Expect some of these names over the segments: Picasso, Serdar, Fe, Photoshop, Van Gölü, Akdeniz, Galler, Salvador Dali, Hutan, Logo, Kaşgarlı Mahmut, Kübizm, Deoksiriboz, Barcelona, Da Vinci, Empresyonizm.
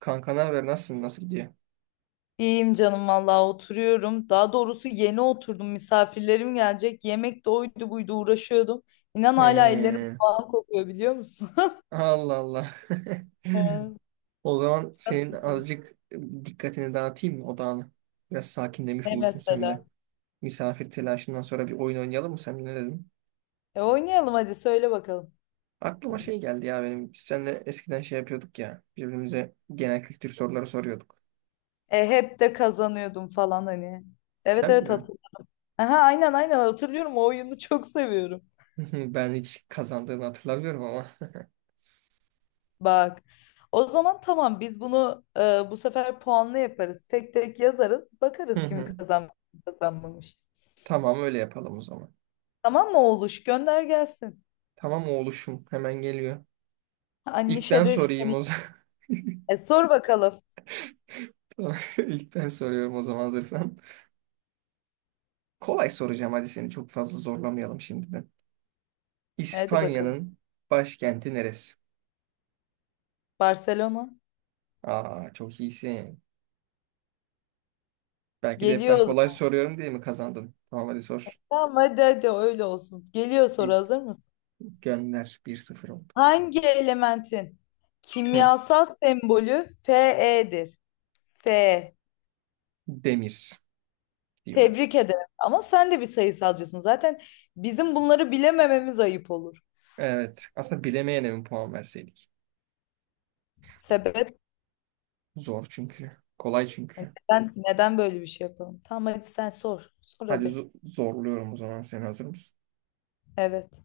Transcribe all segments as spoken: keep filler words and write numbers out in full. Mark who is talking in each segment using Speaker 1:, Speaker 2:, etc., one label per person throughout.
Speaker 1: Kanka ne haber? Nasılsın? Nasıl gidiyor?
Speaker 2: İyiyim canım vallahi oturuyorum. Daha doğrusu yeni oturdum. Misafirlerim gelecek. Yemek de oydu buydu uğraşıyordum. İnan hala ellerim
Speaker 1: Ee,
Speaker 2: falan kokuyor biliyor musun?
Speaker 1: Allah Allah.
Speaker 2: Ee,
Speaker 1: O zaman
Speaker 2: sen
Speaker 1: senin
Speaker 2: ne diyorsun?
Speaker 1: azıcık dikkatini dağıtayım mı odağını? Biraz sakinlemiş
Speaker 2: Ne
Speaker 1: olursun sen de.
Speaker 2: mesela?
Speaker 1: Misafir telaşından sonra bir oyun oynayalım mı? Sen ne dedin?
Speaker 2: E, oynayalım hadi söyle bakalım.
Speaker 1: Aklıma şey geldi ya benim. Biz seninle eskiden şey yapıyorduk ya. Birbirimize genel kültür soruları soruyorduk.
Speaker 2: E hep de kazanıyordum falan hani. Evet
Speaker 1: Sen
Speaker 2: evet,
Speaker 1: mi?
Speaker 2: hatırlıyorum. Aha, aynen aynen hatırlıyorum. O oyunu çok seviyorum.
Speaker 1: Ben hiç kazandığını hatırlamıyorum ama.
Speaker 2: Bak. O zaman tamam, biz bunu e, bu sefer puanlı yaparız. Tek tek yazarız.
Speaker 1: Hı
Speaker 2: Bakarız kim
Speaker 1: hı.
Speaker 2: kazanmış, kim kazanmamış.
Speaker 1: Tamam öyle yapalım o zaman.
Speaker 2: Tamam mı oğluş? Gönder gelsin.
Speaker 1: Tamam oğluşum hemen geliyor. İlk ben
Speaker 2: Anişa de
Speaker 1: sorayım
Speaker 2: seni.
Speaker 1: o zaman.
Speaker 2: E, sor bakalım.
Speaker 1: Tamam, İlk ben soruyorum o zaman hazırsan. Kolay soracağım, hadi seni çok fazla zorlamayalım şimdiden.
Speaker 2: Hadi bakalım.
Speaker 1: İspanya'nın başkenti neresi?
Speaker 2: Barcelona.
Speaker 1: Aa, çok iyisin. Belki de hep
Speaker 2: Geliyor o
Speaker 1: ben kolay
Speaker 2: zaman.
Speaker 1: soruyorum diye mi kazandın? Tamam, hadi sor.
Speaker 2: Tamam, hadi hadi öyle olsun. Geliyor soru,
Speaker 1: İ-
Speaker 2: hazır mısın?
Speaker 1: Gönder, bir sıfır oldu.
Speaker 2: Hangi elementin
Speaker 1: Hı,
Speaker 2: kimyasal sembolü Fe'dir? Fe.
Speaker 1: demir diyorum.
Speaker 2: Tebrik ederim. Ama sen de bir sayısalcısın. Zaten bizim bunları bilemememiz ayıp olur.
Speaker 1: Evet, aslında bilemeyene mi puan verseydik?
Speaker 2: Sebep.
Speaker 1: Zor çünkü. Kolay
Speaker 2: E,
Speaker 1: çünkü.
Speaker 2: neden, neden böyle bir şey yapalım? Tamam, hadi sen sor. Sor
Speaker 1: Hadi
Speaker 2: hadi.
Speaker 1: zo- zorluyorum o zaman, sen hazır mısın?
Speaker 2: Evet.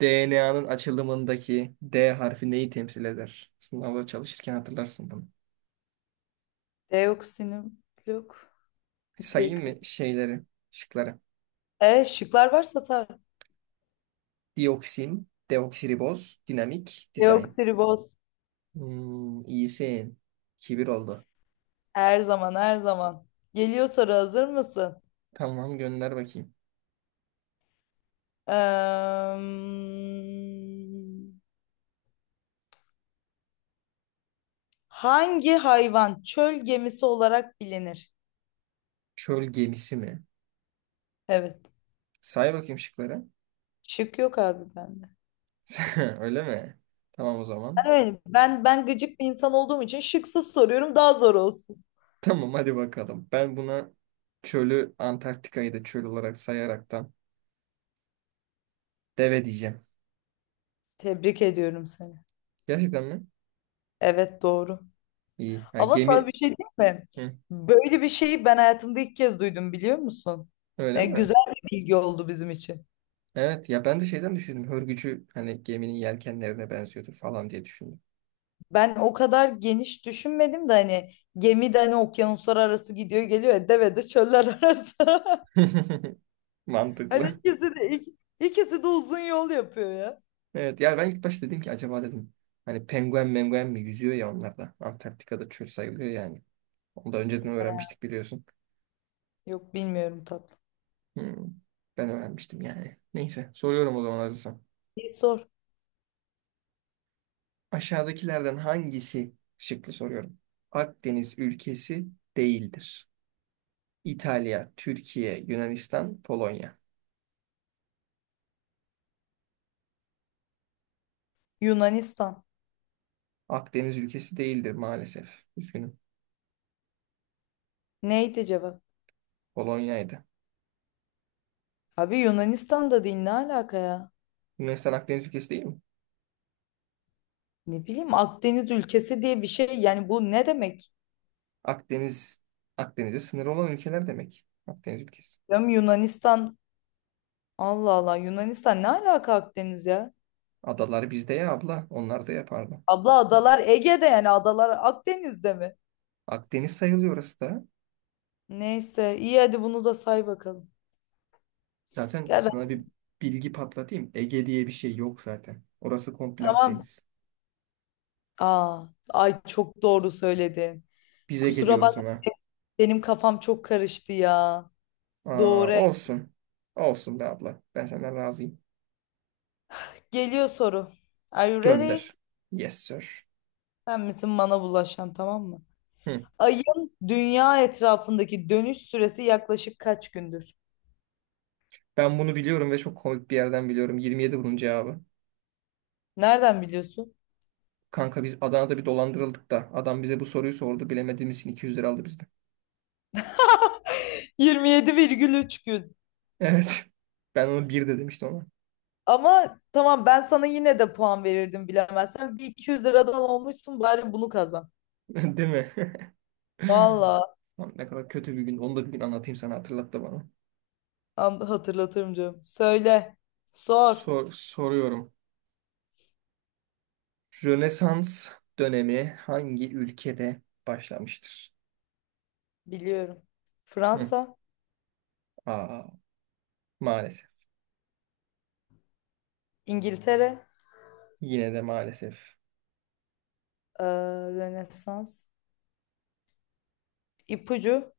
Speaker 1: D N A'nın açılımındaki D harfi neyi temsil eder? Sınavda çalışırken hatırlarsın bunu.
Speaker 2: Deoksinim yok.
Speaker 1: Sayayım
Speaker 2: Nükleik
Speaker 1: mı
Speaker 2: asit.
Speaker 1: şeyleri, şıkları?
Speaker 2: E, şıklar varsa sor.
Speaker 1: Dioksin, deoksiriboz, dinamik, dizayn.
Speaker 2: Deoksiriboz.
Speaker 1: Hmm, iyisin. Kibir oldu.
Speaker 2: Her zaman her zaman. Geliyor soru, hazır mısın?
Speaker 1: Tamam, gönder bakayım.
Speaker 2: Eee, hangi hayvan çöl gemisi olarak bilinir?
Speaker 1: Çöl gemisi mi?
Speaker 2: Evet.
Speaker 1: Say bakayım şıkları.
Speaker 2: Şık yok abi bende.
Speaker 1: Öyle mi? Tamam o zaman.
Speaker 2: Ben öyle, ben ben gıcık bir insan olduğum için şıksız soruyorum, daha zor olsun.
Speaker 1: Tamam, hadi bakalım. Ben buna çölü, Antarktika'yı da çöl olarak sayaraktan, deve diyeceğim.
Speaker 2: Tebrik ediyorum seni.
Speaker 1: Gerçekten mi?
Speaker 2: Evet, doğru.
Speaker 1: İyi. Ha,
Speaker 2: Ama sana bir
Speaker 1: gemi.
Speaker 2: şey diyeyim mi?
Speaker 1: Hı,
Speaker 2: Böyle bir şeyi ben hayatımda ilk kez duydum biliyor musun?
Speaker 1: öyle
Speaker 2: E,
Speaker 1: mi?
Speaker 2: güzel bir bilgi oldu bizim için.
Speaker 1: Evet ya, ben de şeyden düşündüm. Hörgücü hani geminin yelkenlerine benziyordu falan diye düşündüm.
Speaker 2: Ben o kadar geniş düşünmedim de, hani gemi de, hani okyanuslar arası gidiyor geliyor ya, deve de çöller arası. Hani
Speaker 1: Mantıklı.
Speaker 2: ikisi de ik- ikisi de uzun yol yapıyor ya.
Speaker 1: Evet ya, ben ilk başta dedim ki acaba dedim, hani penguen menguen mi yüzüyor ya onlar da. Antarktika'da çöl sayılıyor yani. Onu da önceden öğrenmiştik, biliyorsun.
Speaker 2: Yok bilmiyorum tatlı.
Speaker 1: Hmm, ben öğrenmiştim yani. Neyse, soruyorum o zaman hazırsan.
Speaker 2: Bir sor.
Speaker 1: Aşağıdakilerden hangisi şıklı soruyorum. Akdeniz ülkesi değildir. İtalya, Türkiye, Yunanistan, Polonya.
Speaker 2: Yunanistan.
Speaker 1: Akdeniz ülkesi değildir maalesef. Üzgünüm.
Speaker 2: Neydi cevap?
Speaker 1: Polonya'ydı.
Speaker 2: Abi Yunanistan'da değil, ne alaka ya?
Speaker 1: Yunanistan Akdeniz ülkesi değil mi?
Speaker 2: Ne bileyim, Akdeniz ülkesi diye bir şey, yani bu ne demek?
Speaker 1: Akdeniz, Akdeniz'e sınır olan ülkeler demek. Akdeniz ülkesi.
Speaker 2: Ya Yunanistan, Allah Allah, Yunanistan ne alaka Akdeniz ya?
Speaker 1: Adalar bizde ya abla, onlar da yapardı.
Speaker 2: Abla adalar Ege'de, yani adalar Akdeniz'de mi?
Speaker 1: Akdeniz sayılıyor orası da.
Speaker 2: Neyse, iyi hadi bunu da say bakalım.
Speaker 1: Zaten
Speaker 2: Ya ben-
Speaker 1: sana bir bilgi patlatayım. Ege diye bir şey yok zaten. Orası komple
Speaker 2: tamam.
Speaker 1: Akdeniz.
Speaker 2: Aa, ay çok doğru söyledin.
Speaker 1: Biz Ege
Speaker 2: Kusura bak,
Speaker 1: diyoruz ona.
Speaker 2: benim kafam çok karıştı ya.
Speaker 1: Aa,
Speaker 2: Doğru.
Speaker 1: olsun. Olsun be abla. Ben senden razıyım.
Speaker 2: Geliyor soru. Are you
Speaker 1: Gönder.
Speaker 2: ready?
Speaker 1: Yes, sir.
Speaker 2: Sen misin bana bulaşan, tamam mı?
Speaker 1: Hı.
Speaker 2: Ayın dünya etrafındaki dönüş süresi yaklaşık kaç gündür?
Speaker 1: Ben bunu biliyorum ve çok komik bir yerden biliyorum. yirmi yedi bunun cevabı.
Speaker 2: Nereden biliyorsun?
Speaker 1: Kanka, biz Adana'da bir dolandırıldık da adam bize bu soruyu sordu. Bilemediğimiz için iki yüz lira aldı bizden.
Speaker 2: yirmi yedi virgül üç gün.
Speaker 1: Evet. Ben onu bir de demiştim ona.
Speaker 2: Ama tamam, ben sana yine de puan verirdim bilemezsen. Bir iki yüz liradan olmuşsun, bari bunu kazan.
Speaker 1: Değil mi?
Speaker 2: Valla
Speaker 1: Lan Ne kadar kötü bir gün. Onu da bir gün anlatayım sana, hatırlattı bana.
Speaker 2: hatırlatırım canım, söyle. Sor.
Speaker 1: Sor, soruyorum. Rönesans dönemi hangi ülkede başlamıştır?
Speaker 2: Biliyorum.
Speaker 1: Hı.
Speaker 2: Fransa,
Speaker 1: Aa, maalesef.
Speaker 2: İngiltere,
Speaker 1: Yine de maalesef.
Speaker 2: eee, Rönesans, İpucu.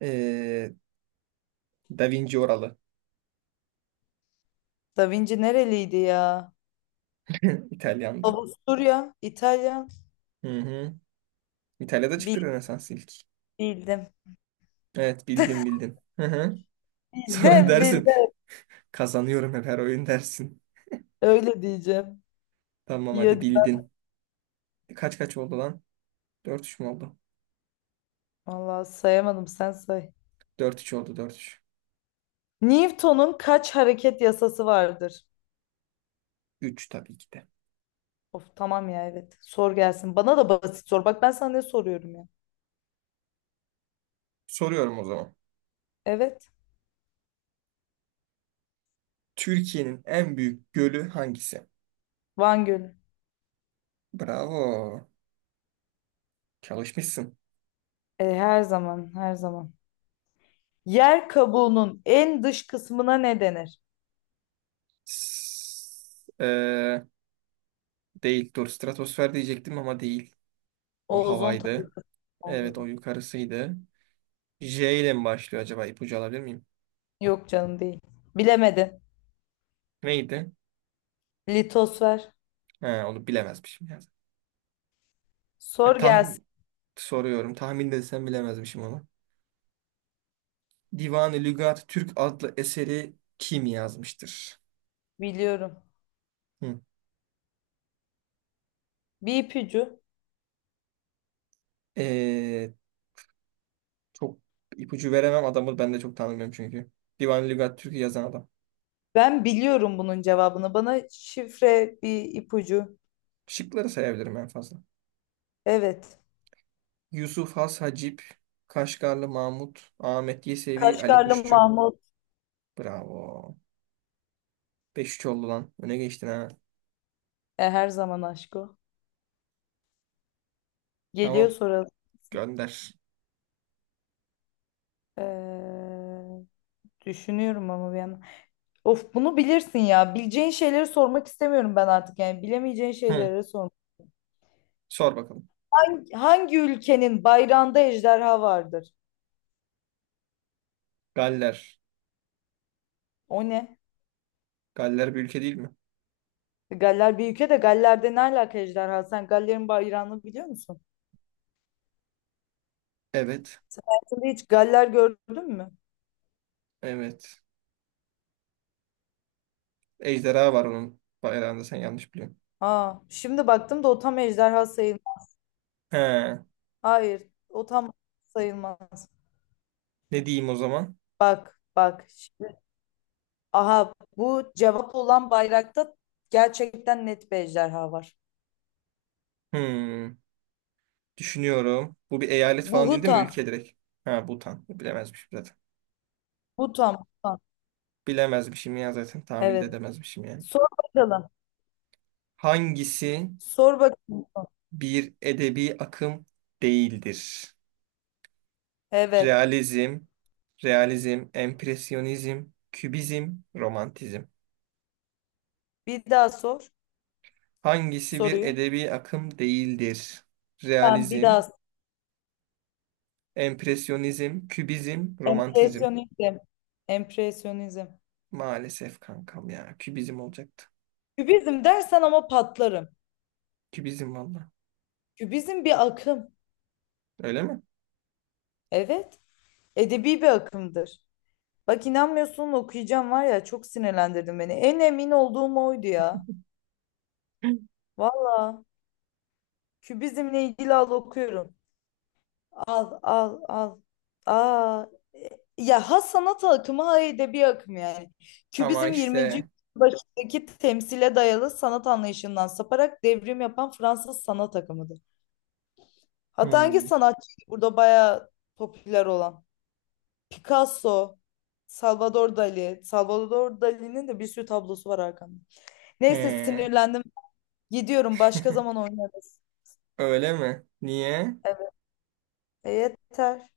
Speaker 1: Ee, Da Vinci oralı.
Speaker 2: Da Vinci nereliydi ya?
Speaker 1: İtalyandı.
Speaker 2: Avusturya, İtalya.
Speaker 1: Hı hı. İtalya'da çıktı
Speaker 2: Bil-
Speaker 1: Rönesans ilk.
Speaker 2: Bildim.
Speaker 1: Evet, bildin bildin. Hı hı. Sonra
Speaker 2: Bildim,
Speaker 1: dersin,
Speaker 2: bildim.
Speaker 1: kazanıyorum hep her oyun, dersin.
Speaker 2: Öyle diyeceğim.
Speaker 1: Tamam
Speaker 2: İyi
Speaker 1: hadi,
Speaker 2: hadi.
Speaker 1: bildin. Kaç kaç oldu lan? Dört üç mü oldu?
Speaker 2: Vallahi sayamadım, sen say.
Speaker 1: Dört üç oldu. Dört üç.
Speaker 2: Newton'un kaç hareket yasası vardır?
Speaker 1: Üç tabii ki de.
Speaker 2: Of tamam ya, evet. Sor gelsin. Bana da basit sor. Bak ben sana ne soruyorum ya.
Speaker 1: Soruyorum o zaman.
Speaker 2: Evet.
Speaker 1: Türkiye'nin en büyük gölü hangisi?
Speaker 2: Van Gölü.
Speaker 1: Bravo. Çalışmışsın.
Speaker 2: E, her zaman her zaman. Yer kabuğunun en dış kısmına ne denir?
Speaker 1: S- eee, değil. Dur, stratosfer diyecektim ama değil. O
Speaker 2: Ozon
Speaker 1: havaydı. Evet, o
Speaker 2: oldu.
Speaker 1: yukarısıydı. J ile mi başlıyor acaba? İpucu alabilir miyim?
Speaker 2: Yok canım, değil. Bilemedin.
Speaker 1: Neydi?
Speaker 2: Litos ver.
Speaker 1: Ha, onu bilemezmişim. Ya. Ya,
Speaker 2: Sor gelsin.
Speaker 1: tahmin soruyorum. Tahmin desem bilemezmişim onu. Divan-ı Lügat Türk adlı eseri kim yazmıştır?
Speaker 2: Biliyorum.
Speaker 1: Hı.
Speaker 2: Bir ipucu.
Speaker 1: Ee, Çok ipucu veremem, adamı ben de çok tanımıyorum çünkü. Divan Lügat Türk'ü yazan adam.
Speaker 2: Ben biliyorum bunun cevabını. Bana şifre bir ipucu.
Speaker 1: Şıkları sayabilirim en fazla.
Speaker 2: Evet.
Speaker 1: Yusuf Has Hacip, Kaşgarlı Mahmut, Ahmet Yesevi, Ali
Speaker 2: Kaşgarlı
Speaker 1: Kuşçu.
Speaker 2: Mahmut.
Speaker 1: Bravo. beş üç oldu lan. Öne geçtin ha.
Speaker 2: E, her zaman aşk o. Geliyor
Speaker 1: Tamam.
Speaker 2: sonra.
Speaker 1: Gönder.
Speaker 2: Ee, düşünüyorum ama bir yandan. Of, bunu bilirsin ya. Bileceğin şeyleri sormak istemiyorum ben artık. Yani bilemeyeceğin
Speaker 1: Hı.
Speaker 2: şeyleri sor.
Speaker 1: Sor bakalım.
Speaker 2: Hangi, hangi ülkenin bayrağında ejderha vardır?
Speaker 1: Galler.
Speaker 2: O ne?
Speaker 1: Galler bir ülke değil mi?
Speaker 2: Galler bir ülke de, Galler'de ne alaka ejderha? Sen Galler'in bayrağını biliyor musun?
Speaker 1: Evet.
Speaker 2: Sen hayatında hiç Galler gördün mü?
Speaker 1: Evet. Ejderha var onun bayrağında, sen yanlış biliyorsun.
Speaker 2: Aa, şimdi baktım da o tam ejderha sayılmaz.
Speaker 1: He.
Speaker 2: Hayır, o tam sayılmaz.
Speaker 1: Ne diyeyim o zaman?
Speaker 2: Bak, bak. Şimdi, aha bu cevap olan bayrakta gerçekten net bir ejderha var.
Speaker 1: Hmm. Düşünüyorum. Bu bir eyalet
Speaker 2: Bu
Speaker 1: falan değil değil mi?
Speaker 2: Hutan.
Speaker 1: Ülke direkt. Ha, Bhutan. Bilemezmişim zaten.
Speaker 2: Hutan, Hutan.
Speaker 1: Bilemezmişim ya zaten. Tahmin de
Speaker 2: Evet.
Speaker 1: edemezmişim yani.
Speaker 2: Sor bakalım.
Speaker 1: Hangisi
Speaker 2: Sor bakalım.
Speaker 1: bir edebi akım değildir?
Speaker 2: Evet.
Speaker 1: Realizm, realizm, empresyonizm, kübizm, romantizm.
Speaker 2: Bir daha sor
Speaker 1: Hangisi bir
Speaker 2: soruyu.
Speaker 1: edebi akım değildir?
Speaker 2: Tamam, bir
Speaker 1: Realizm,
Speaker 2: daha.
Speaker 1: empresyonizm, kübizm, romantizm.
Speaker 2: Empresyonizm. Empresyonizm.
Speaker 1: Maalesef kankam ya. Kübizm olacaktı.
Speaker 2: Kübizm dersen ama patlarım.
Speaker 1: Kübizm valla.
Speaker 2: Kübizm bir akım.
Speaker 1: Öyle mi?
Speaker 2: Evet. Edebi bir akımdır. Bak inanmıyorsun, okuyacağım var ya, çok sinirlendirdin beni. En emin olduğum oydu ya. Valla. Kübizmle ilgili al, okuyorum. Al al al. Aa. e, Ya ha sanat akımı, ha edebi akım yani.
Speaker 1: Ama
Speaker 2: Kübizm yirminci
Speaker 1: işte.
Speaker 2: başındaki temsile dayalı sanat anlayışından saparak devrim yapan Fransız sanat akımıdır. Hatta hangi
Speaker 1: Hmm,
Speaker 2: sanatçıydı burada bayağı popüler olan? Picasso, Salvador Dali. Salvador Dali'nin de bir sürü tablosu var arkamda. Neyse,
Speaker 1: he.
Speaker 2: sinirlendim. Gidiyorum. Başka zaman oynarız.
Speaker 1: Öyle mi? Niye?
Speaker 2: Evet. E, yeter.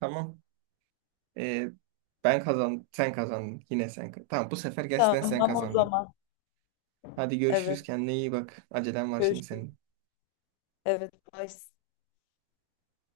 Speaker 1: Tamam. Ee, ben kazandım. Sen kazandın. Yine sen. ka- Tamam, bu sefer gerçekten sen
Speaker 2: Tamam o
Speaker 1: kazandın.
Speaker 2: zaman.
Speaker 1: Hadi görüşürüz.
Speaker 2: Evet.
Speaker 1: Kendine iyi bak. Acelen var şimdi
Speaker 2: Görüşürüz.
Speaker 1: senin.
Speaker 2: Evet. Bye.